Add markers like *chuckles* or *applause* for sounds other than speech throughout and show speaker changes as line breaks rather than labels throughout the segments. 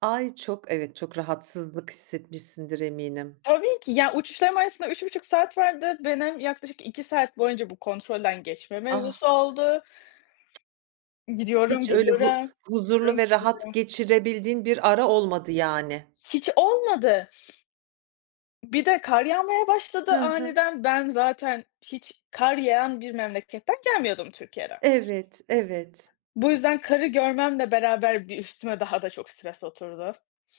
Ay, çok evet çok rahatsızlık hissetmişsindir eminim.
Tabii ki. Ya, uçuşlarım arasında 3,5 saat vardı. *unintelligible* yaklaşık 2 saat boyunca bu kontrolden geçme mevzusu
Ah.
oldu. Gidiyorum,
Hiç öyle hu
geliyorum.
huzurlu ve rahat
*unintelligible*
geçirebildiğin bir ara olmadı, yani.
Hiç olmadı. Bir de kar yağmaya başladı
Hı hı.
aniden. Ben zaten hiç kar yağan bir memleketten gelmiyordum Türkiye'den.
Evet, evet.
Bu yüzden karı görmemle beraber, bir üstüme daha da çok stres oturdu.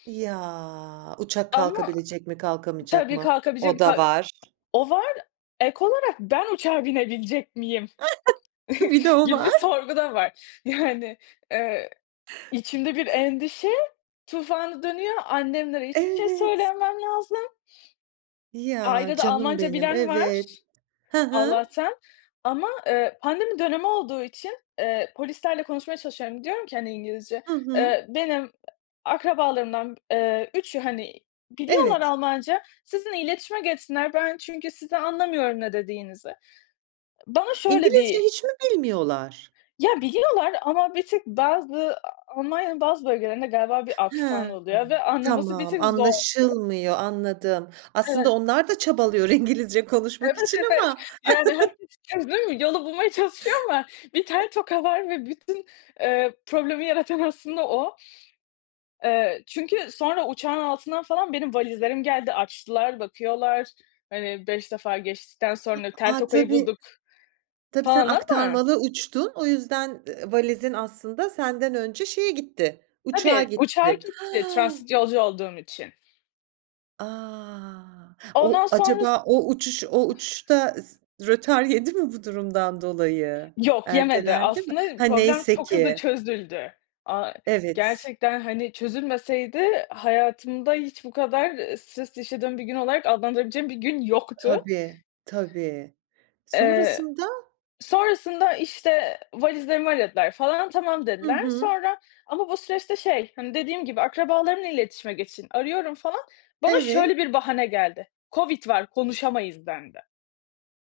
Ya, uçak
Ama,
kalkabilecek mi kalkamayacak
tabii,
mı,
kalkabilecek mi,
o da
ka
var.
o var, ek olarak ben uçağa binebilecek miyim
Bir de
*chuckles*
o
gibi
var.
sorgu da var. Yani, eee, içimde bir endişe tufanı dönüyor, annemlere hiçbir şey
Evet.
söylememem lazım.
Ya,
Ailede
canım
Almanca
benim,
bilen
evet.
var,
Hı hı.
Allah'tan ama, eee, pandemi dönemi olduğu için, eee, polislerle konuşmaya çalışıyorum. Diyorum ki, hani, İngilizce,
Hı hı.
eee, benim, e akrabalarımdan, eee, üçü, hani, biliyorlar
Evet.
Almanca, sizinle iletişime geçsinler, ben çünkü sizi anlamıyorum, ne dediğinizi. Bana şöyle
İngilizce
bir
hiç mi bilmiyorlar?
Ya, biliyorlar ama bir tık bazı A Almanya'nın bazı bölgelerinde galiba bir aksan
Ha,
oluyor ve
hımm,
anlaması bir
tamam
tık zor oluyor.
anlaşılmıyor, anladım. Aslında
Evet.
onlar da çabalıyor İngilizce konuşmak
Evet,
için
evet.
ama
Yani,
*chuckles*
herkes *unintelligible* yolu bulmaya çalışıyor ama bir tel toka var ve bütün, eee, problemi yaratan aslında o. Eee, çünkü sonra uçağın altından falan benim valizlerim geldi. Açtılar, bakıyorlar, hani, 5 defa geçtikten sonra tel
A,
tokayı
tabii
bulduk
tabii, sen
falan ama
aktarmalı uçtun, o yüzden, eee, valizin aslında senden önce şeye gitti, uçağa
Tabii, uçağa
gitti. Ha
gitti, transit yolcu olduğum için.
A! *gasps* O
Ondan sonrası
acaba, o uçuş o uçuş da s rötar yedi mi bu durumdan dolayı?
Yok, yemedi.
Ertelendi mi?
Aslında
Ha,
problem
neyse
çok hızlı
ki.
çözüldü. A
Evet s.
gerçekten, hani, çözülmeseydi hayatımda hiç bu kadar, ııı, stres yaşadığım bir gün olarak adlandırabileceğim bir gün yoktu.
Tabii, tabii.
Eee,
Sonrasında?
sonrasında, işte, valizlerimi aradılar falan, tamam,
Hı
dediler
hı.
sonra ama bu süreçte, şey, hani, dediğim gibi, akrabalarınla iletişime geçin arıyorum falan, bana
Evet.
şöyle bir bahane geldi: Covid var konuşamayız, denildi.